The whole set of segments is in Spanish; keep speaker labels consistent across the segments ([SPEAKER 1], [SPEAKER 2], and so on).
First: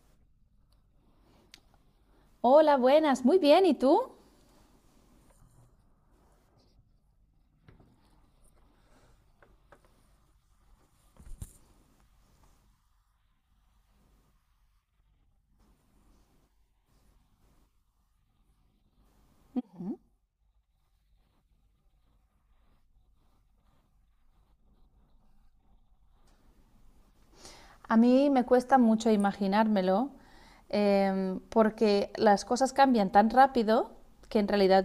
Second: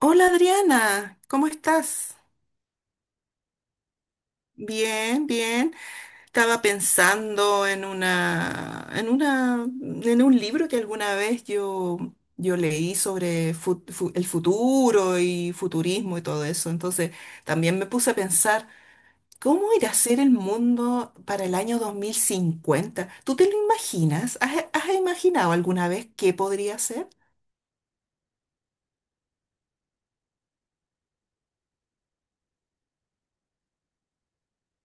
[SPEAKER 1] Hola Adriana, ¿cómo estás?
[SPEAKER 2] Hola, buenas, muy bien, ¿y tú?
[SPEAKER 1] Bien, bien. Estaba pensando en en un libro que alguna vez yo leí sobre el futuro y futurismo y todo eso. Entonces también me puse a pensar, ¿cómo irá a ser el mundo para el año 2050? ¿Tú te lo imaginas? ¿Has imaginado alguna vez qué podría ser?
[SPEAKER 2] A mí me cuesta mucho imaginármelo porque las cosas cambian tan rápido que en realidad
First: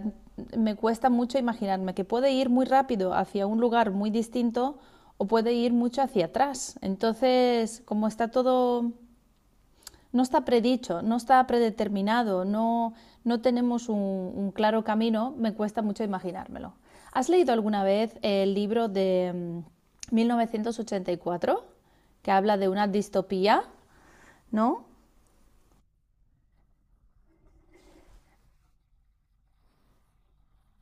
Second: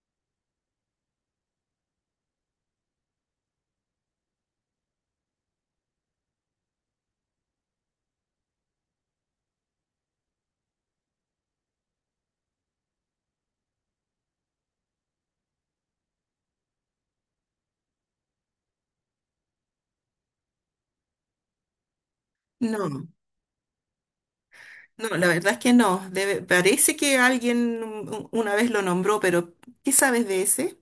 [SPEAKER 2] me cuesta mucho imaginarme que puede ir muy rápido hacia un lugar muy distinto o puede ir mucho hacia atrás. Entonces, como está todo no está predicho, no está predeterminado, no, no tenemos un claro camino, me cuesta mucho imaginármelo. ¿Has leído alguna vez el libro de 1984, que habla de una
[SPEAKER 1] No.
[SPEAKER 2] distopía, ¿no?
[SPEAKER 1] No, la verdad es que no. Parece que alguien una vez lo nombró, pero ¿qué sabes de ese?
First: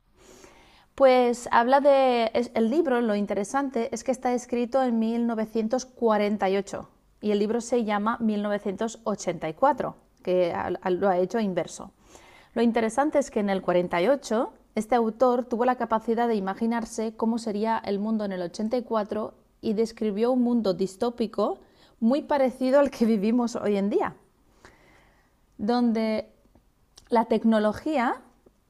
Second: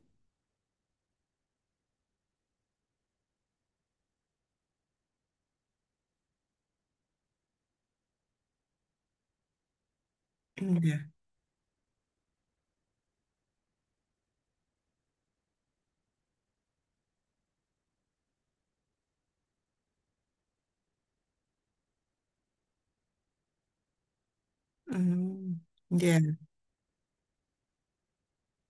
[SPEAKER 2] Pues habla de... el libro, lo interesante es que está escrito en 1948 y ocho y el libro se llama 1984, que lo
[SPEAKER 1] Ya.
[SPEAKER 2] ha hecho inverso. Lo interesante es que en el 48 este autor tuvo la capacidad de imaginarse cómo sería el mundo en el 84 y cuatro y describió un mundo distópico muy parecido al que vivimos hoy en día
[SPEAKER 1] Mm,
[SPEAKER 2] donde
[SPEAKER 1] ya.
[SPEAKER 2] la tecnología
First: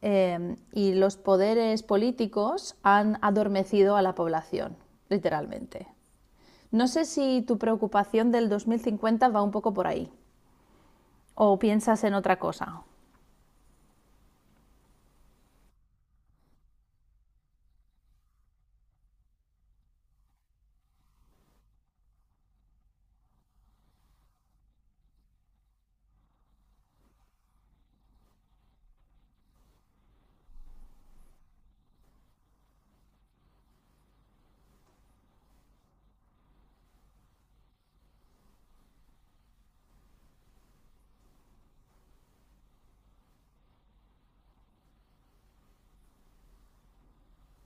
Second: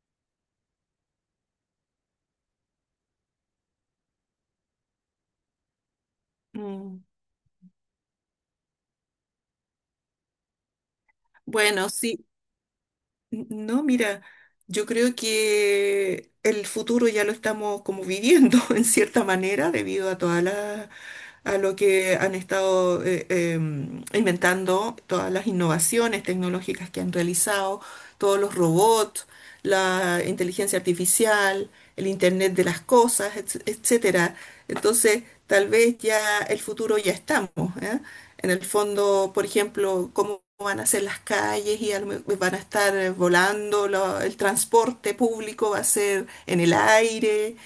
[SPEAKER 2] y los poderes políticos han adormecido a la población, literalmente. No
[SPEAKER 1] Mm.
[SPEAKER 2] sé si tu preocupación del 2050 va un poco por ahí o
[SPEAKER 1] Bueno,
[SPEAKER 2] piensas en
[SPEAKER 1] sí.
[SPEAKER 2] otra cosa.
[SPEAKER 1] No, mira, yo creo que el futuro ya lo estamos como viviendo en cierta manera debido a todas las a lo que han estado inventando, todas las innovaciones tecnológicas que han realizado, todos los robots, la inteligencia artificial, el Internet de las cosas, etcétera. Entonces, tal vez ya el futuro ya estamos, ¿eh? En el fondo, por ejemplo, cómo van a ser las calles y a van a estar volando, el transporte público va a ser en el aire.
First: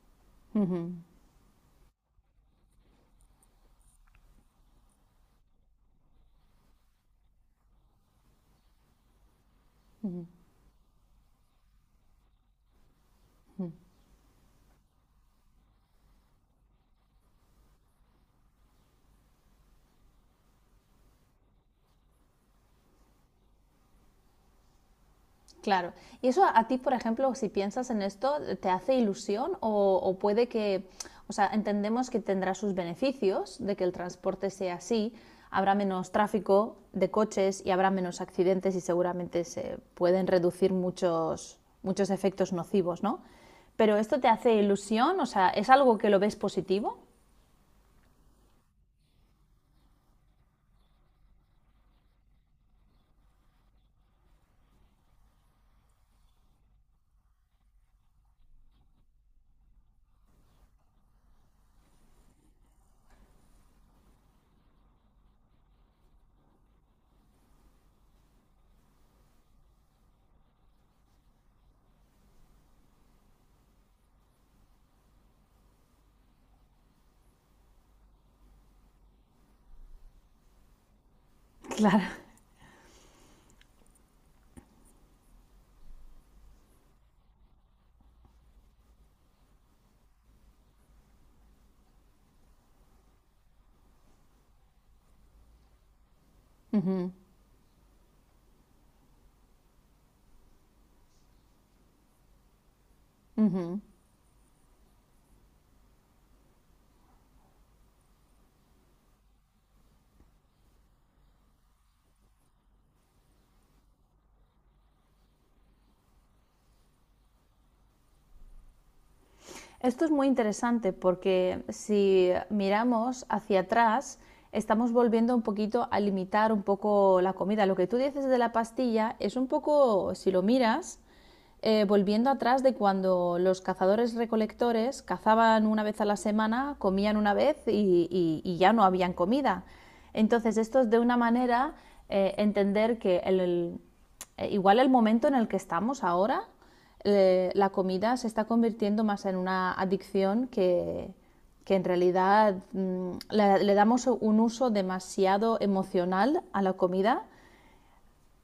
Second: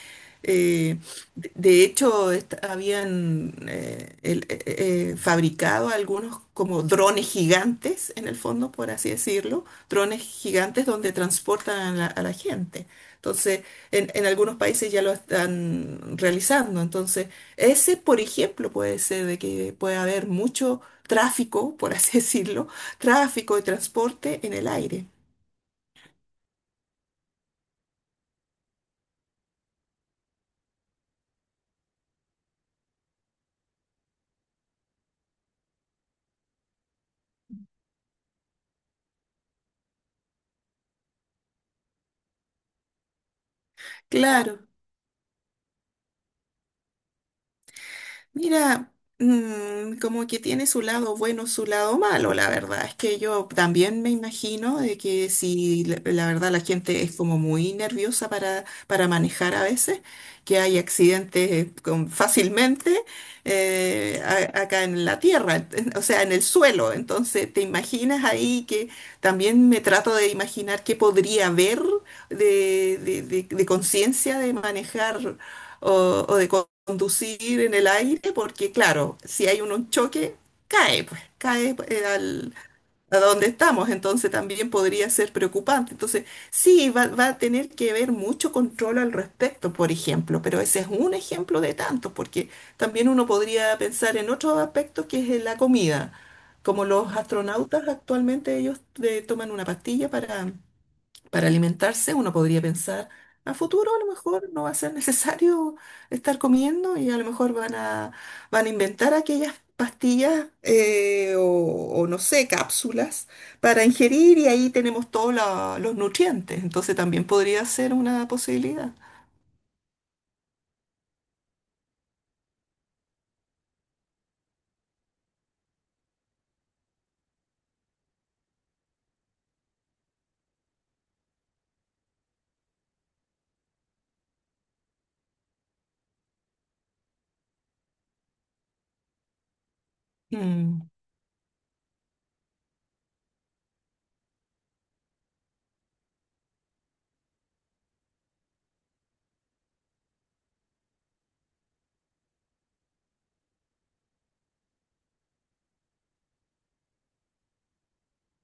[SPEAKER 2] Ujú,
[SPEAKER 1] eh, de hecho, habían fabricado algunos como drones gigantes, en el fondo, por así decirlo, drones
[SPEAKER 2] ujú.
[SPEAKER 1] gigantes donde transportan a la gente. Entonces, en algunos países ya lo están realizando. Entonces, ese, por ejemplo, puede ser de que puede haber mucho tráfico, por así decirlo, tráfico de transporte en el aire.
[SPEAKER 2] Claro. ¿Y eso a ti, por ejemplo, si piensas en esto, te hace ilusión o puede que, o sea, entendemos que tendrá sus beneficios de que el transporte sea así, habrá menos tráfico de coches y habrá menos accidentes y seguramente se pueden reducir muchos, muchos efectos nocivos, ¿no? Pero esto te hace
[SPEAKER 1] Claro.
[SPEAKER 2] ilusión, o sea, ¿es algo que lo ves positivo?
[SPEAKER 1] Mira, mm, como que tiene su lado bueno, su lado malo, la verdad. Es que yo también me imagino de que si la verdad la gente es como muy nerviosa para manejar a veces, que hay accidentes fácilmente acá en la tierra, o sea, en el suelo. Entonces, ¿te imaginas ahí que también me trato de imaginar qué podría haber de conciencia de manejar? O de conducir en el aire, porque claro, si hay un choque, cae pues,
[SPEAKER 2] Claro.
[SPEAKER 1] al, a donde estamos, entonces también podría ser preocupante. Entonces, sí, va a tener que haber mucho control al respecto, por ejemplo, pero ese es un ejemplo de tantos, porque también uno podría pensar en otros aspectos que es en la comida. Como los astronautas actualmente ellos toman una pastilla para alimentarse, uno podría pensar, a
[SPEAKER 2] Ujú.
[SPEAKER 1] futuro a lo mejor no va a ser necesario estar comiendo y a lo mejor van a inventar aquellas pastillas o no sé, cápsulas para ingerir y ahí tenemos todos los nutrientes. Entonces también podría ser una posibilidad.
[SPEAKER 2] Esto es muy interesante porque si miramos hacia atrás, estamos volviendo un poquito a limitar un poco la comida. Lo que tú dices de la pastilla es un poco, si lo miras, volviendo atrás de cuando los cazadores recolectores cazaban una vez a la semana, comían una vez y ya no habían comida. Entonces, esto
[SPEAKER 1] Mm,
[SPEAKER 2] es de una manera entender que igual el momento en el que estamos ahora la comida se está convirtiendo más en una adicción que en realidad le damos un uso demasiado emocional a la comida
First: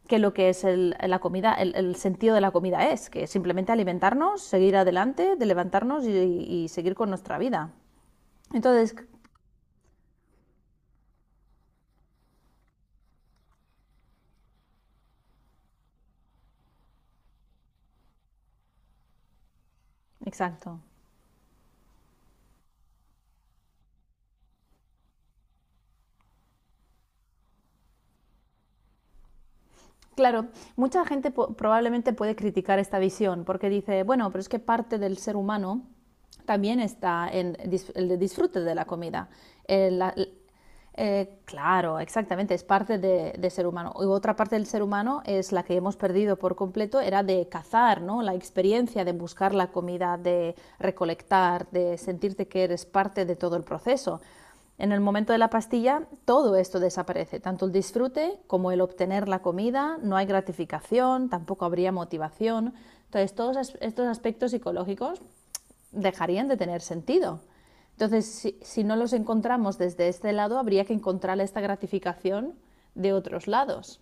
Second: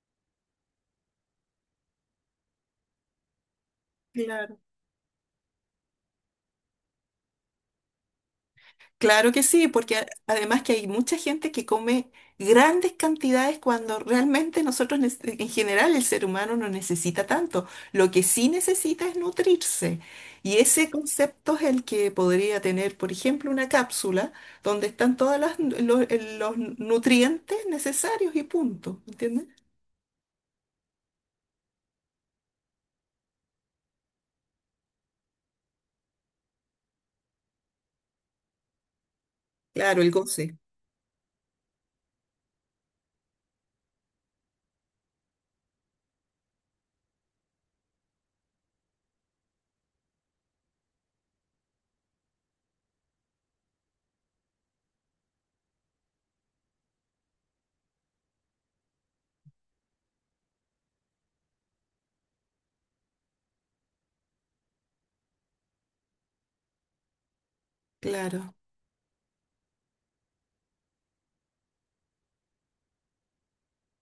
[SPEAKER 2] que lo que es la comida, el sentido de la comida es, que es simplemente alimentarnos,
[SPEAKER 1] claro.
[SPEAKER 2] seguir adelante, de levantarnos y seguir con nuestra vida. Entonces,
[SPEAKER 1] Claro que sí, porque además que hay mucha gente que come grandes cantidades cuando realmente en general, el ser humano no necesita tanto. Lo que sí necesita es nutrirse. Y
[SPEAKER 2] exacto.
[SPEAKER 1] ese concepto es el que podría tener, por ejemplo, una cápsula donde están todos los nutrientes necesarios y punto. ¿Entiendes?
[SPEAKER 2] Claro, mucha gente probablemente puede criticar esta visión porque dice, bueno, pero es que parte del ser humano también está en el disfrute de la comida. El-
[SPEAKER 1] Claro, el
[SPEAKER 2] la- l-
[SPEAKER 1] goce.
[SPEAKER 2] claro, exactamente, es parte de ser humano. Y otra parte del ser humano es la que hemos perdido por completo, era de cazar, ¿no? La experiencia de buscar la comida, de recolectar, de sentirte que eres parte de todo el proceso. En el momento de la pastilla, todo esto desaparece, tanto el disfrute como el obtener la comida, no hay gratificación, tampoco habría motivación. Entonces, todos estos aspectos psicológicos dejarían de tener sentido. Entonces,
[SPEAKER 1] Claro.
[SPEAKER 2] si no los encontramos desde este lado, habría que encontrar esta gratificación de otros lados.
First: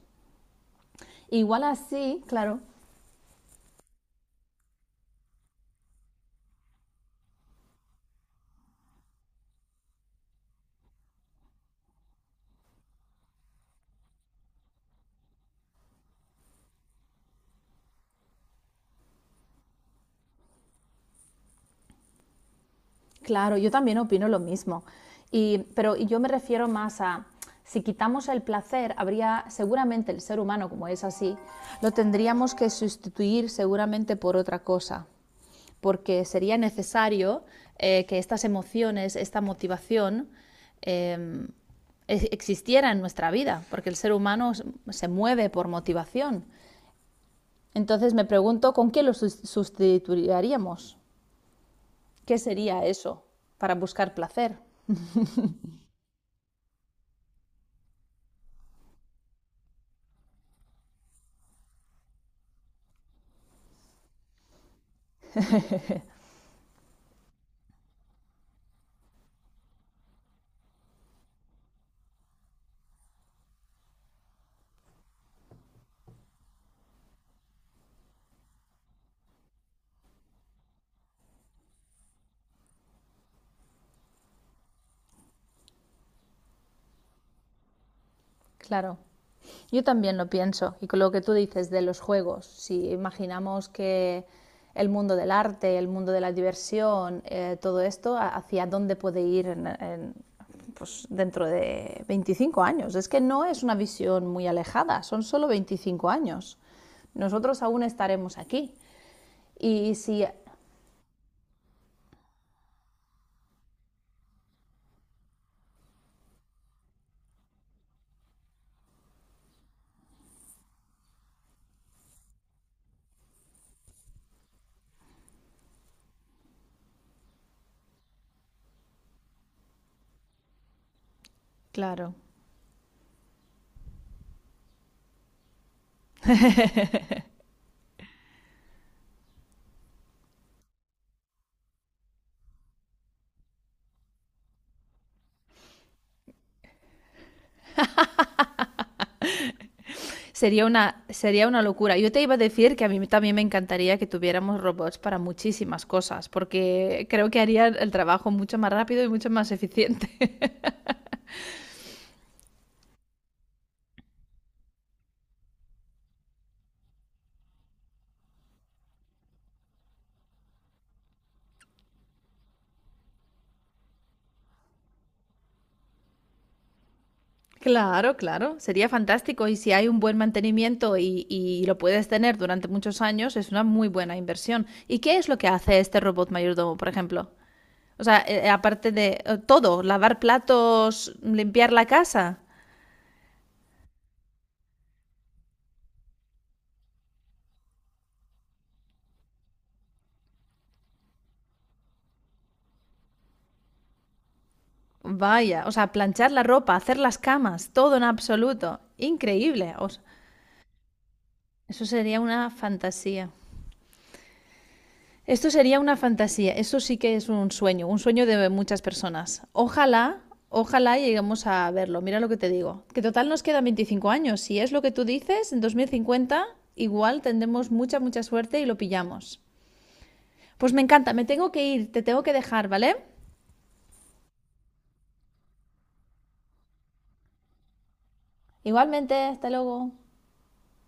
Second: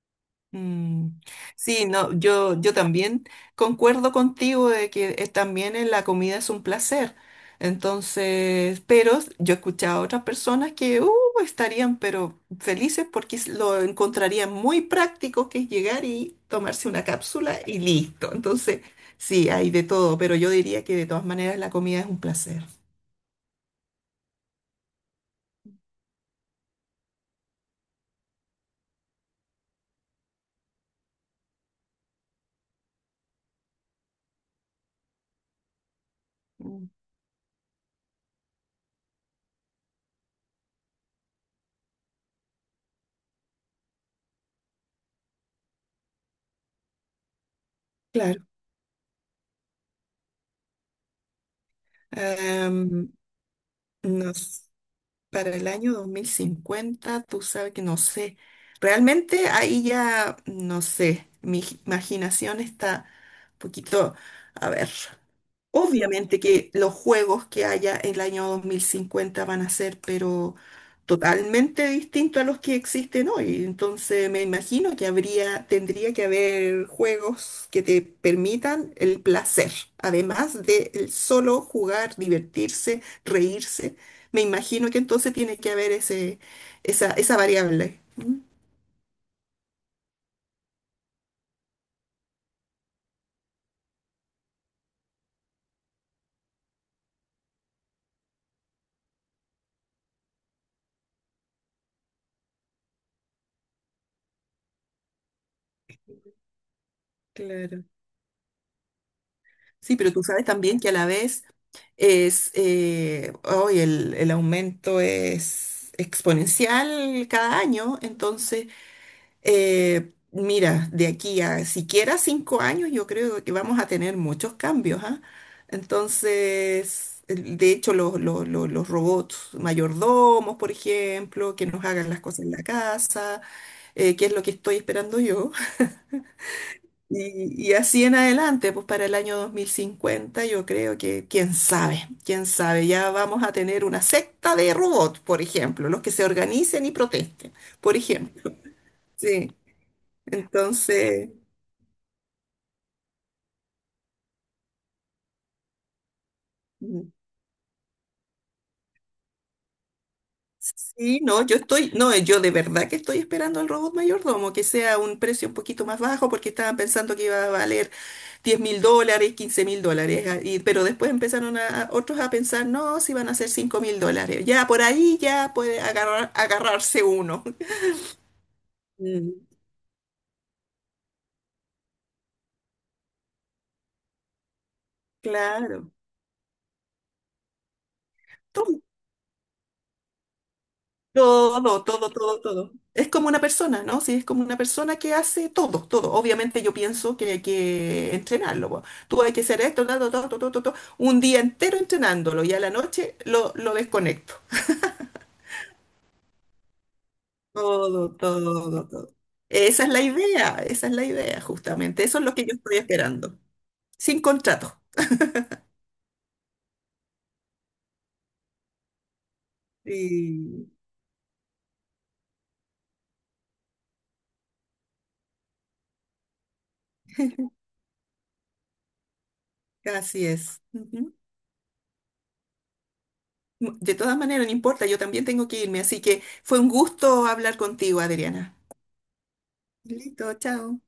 [SPEAKER 1] Mm,
[SPEAKER 2] Igual
[SPEAKER 1] sí, no,
[SPEAKER 2] así, claro.
[SPEAKER 1] yo también concuerdo contigo de que también en la comida es un placer. Entonces, pero yo he escuchado a otras personas que estarían pero felices porque lo encontrarían muy práctico que es llegar y tomarse una cápsula y listo. Entonces, sí, hay de todo, pero yo diría que de todas maneras la comida es un placer.
[SPEAKER 2] Claro, yo también opino lo mismo. Y, pero yo me refiero más a, si quitamos el placer, habría seguramente el ser humano, como es así, lo tendríamos que sustituir seguramente por otra cosa, porque sería
[SPEAKER 1] Mm,
[SPEAKER 2] necesario que estas emociones, esta motivación, eh, existiera en nuestra vida, porque el ser humano se mueve por motivación. Entonces me
[SPEAKER 1] claro.
[SPEAKER 2] pregunto, ¿con qué lo sustituiríamos? ¿Qué sería
[SPEAKER 1] Em,
[SPEAKER 2] eso para buscar
[SPEAKER 1] no
[SPEAKER 2] placer?
[SPEAKER 1] sé. Para el año 2050, tú sabes que no sé. Realmente ahí ya, no sé, mi imaginación está un poquito, a ver. Obviamente que los juegos que haya en el año 2050 van a ser, pero totalmente distintos a los que existen hoy. Entonces me imagino que habría, tendría que haber juegos que te permitan el placer, además de el solo jugar, divertirse, reírse. Me imagino que entonces tiene que haber ese, esa variable. ¿Mm?
[SPEAKER 2] Claro, yo también lo pienso. Y con lo que tú dices de los juegos, si imaginamos que el mundo del arte, el mundo de la diversión, todo esto, ¿hacia dónde puede ir en, pues, dentro de 25 años? Es que no es una visión muy alejada, son solo 25 años. Nosotros aún
[SPEAKER 1] Claro.
[SPEAKER 2] estaremos aquí. Y
[SPEAKER 1] Sí, pero tú
[SPEAKER 2] si...
[SPEAKER 1] sabes también que a la vez es, hoy el aumento es exponencial cada año, entonces, mira, de aquí a siquiera 5 años yo creo que vamos a tener muchos cambios, ¿ah? Entonces, de hecho, los robots mayordomos, por ejemplo, que nos hagan
[SPEAKER 2] Claro.
[SPEAKER 1] las cosas en la casa, que es lo que estoy esperando yo. Y así en adelante, pues para el año 2050 yo creo que, quién sabe, ya vamos a tener una secta de robots, por ejemplo, los que se organicen y protesten, por ejemplo. Sí, entonces,
[SPEAKER 2] Sería una locura. Yo te iba a decir que a mí también me encantaría que tuviéramos robots para muchísimas cosas, porque
[SPEAKER 1] mm,
[SPEAKER 2] creo que harían el trabajo mucho más rápido y mucho más eficiente.
[SPEAKER 1] sí, no, yo de verdad que estoy esperando al robot mayordomo, que sea un precio un poquito más bajo, porque estaban pensando que iba a valer $10.000, $15.000, ah, pero después empezaron otros a pensar, no, si van a ser $5.000, ya por ahí ya puede agarrarse uno.
[SPEAKER 2] Claro, claro, sería fantástico
[SPEAKER 1] Mm,
[SPEAKER 2] y si hay un buen mantenimiento y lo puedes tener durante muchos años, es una muy buena inversión. ¿Y qué es lo que hace
[SPEAKER 1] claro,
[SPEAKER 2] este robot mayordomo, por ejemplo? O sea,
[SPEAKER 1] todo,
[SPEAKER 2] aparte de todo, lavar platos, limpiar
[SPEAKER 1] todo,
[SPEAKER 2] la
[SPEAKER 1] todo,
[SPEAKER 2] casa,
[SPEAKER 1] todo, todo. Es como una persona, ¿no? Sí, es como una persona que hace todo, todo. Obviamente yo pienso que hay que entrenarlo, po. Tú hay que hacer esto, todo, todo, todo, todo, todo, un día entero entrenándolo y a la noche lo desconecto.
[SPEAKER 2] vaya, o sea, planchar la ropa, hacer las camas, todo en
[SPEAKER 1] Todo,
[SPEAKER 2] absoluto.
[SPEAKER 1] todo, todo.
[SPEAKER 2] Increíble.
[SPEAKER 1] Esa
[SPEAKER 2] O
[SPEAKER 1] es la
[SPEAKER 2] sea,
[SPEAKER 1] idea, esa es la idea,
[SPEAKER 2] eso
[SPEAKER 1] justamente. Eso
[SPEAKER 2] sería
[SPEAKER 1] es lo que
[SPEAKER 2] una
[SPEAKER 1] yo estoy
[SPEAKER 2] fantasía.
[SPEAKER 1] esperando. Sin contrato.
[SPEAKER 2] Esto sería una fantasía, eso sí que es un sueño de muchas personas. Ojalá,
[SPEAKER 1] Sí,
[SPEAKER 2] ojalá lleguemos a verlo, mira lo que te digo. Que total nos quedan 25 años, si es lo que tú dices, en 2050 igual tendremos mucha, mucha suerte y lo pillamos.
[SPEAKER 1] así es.
[SPEAKER 2] Pues me encanta,
[SPEAKER 1] Ujú.
[SPEAKER 2] me tengo que ir, te tengo que dejar, ¿vale?
[SPEAKER 1] De todas maneras, no importa, yo también tengo que irme, así que fue un gusto hablar contigo, Adriana.
[SPEAKER 2] Igualmente, hasta luego.
[SPEAKER 1] Listo, chao.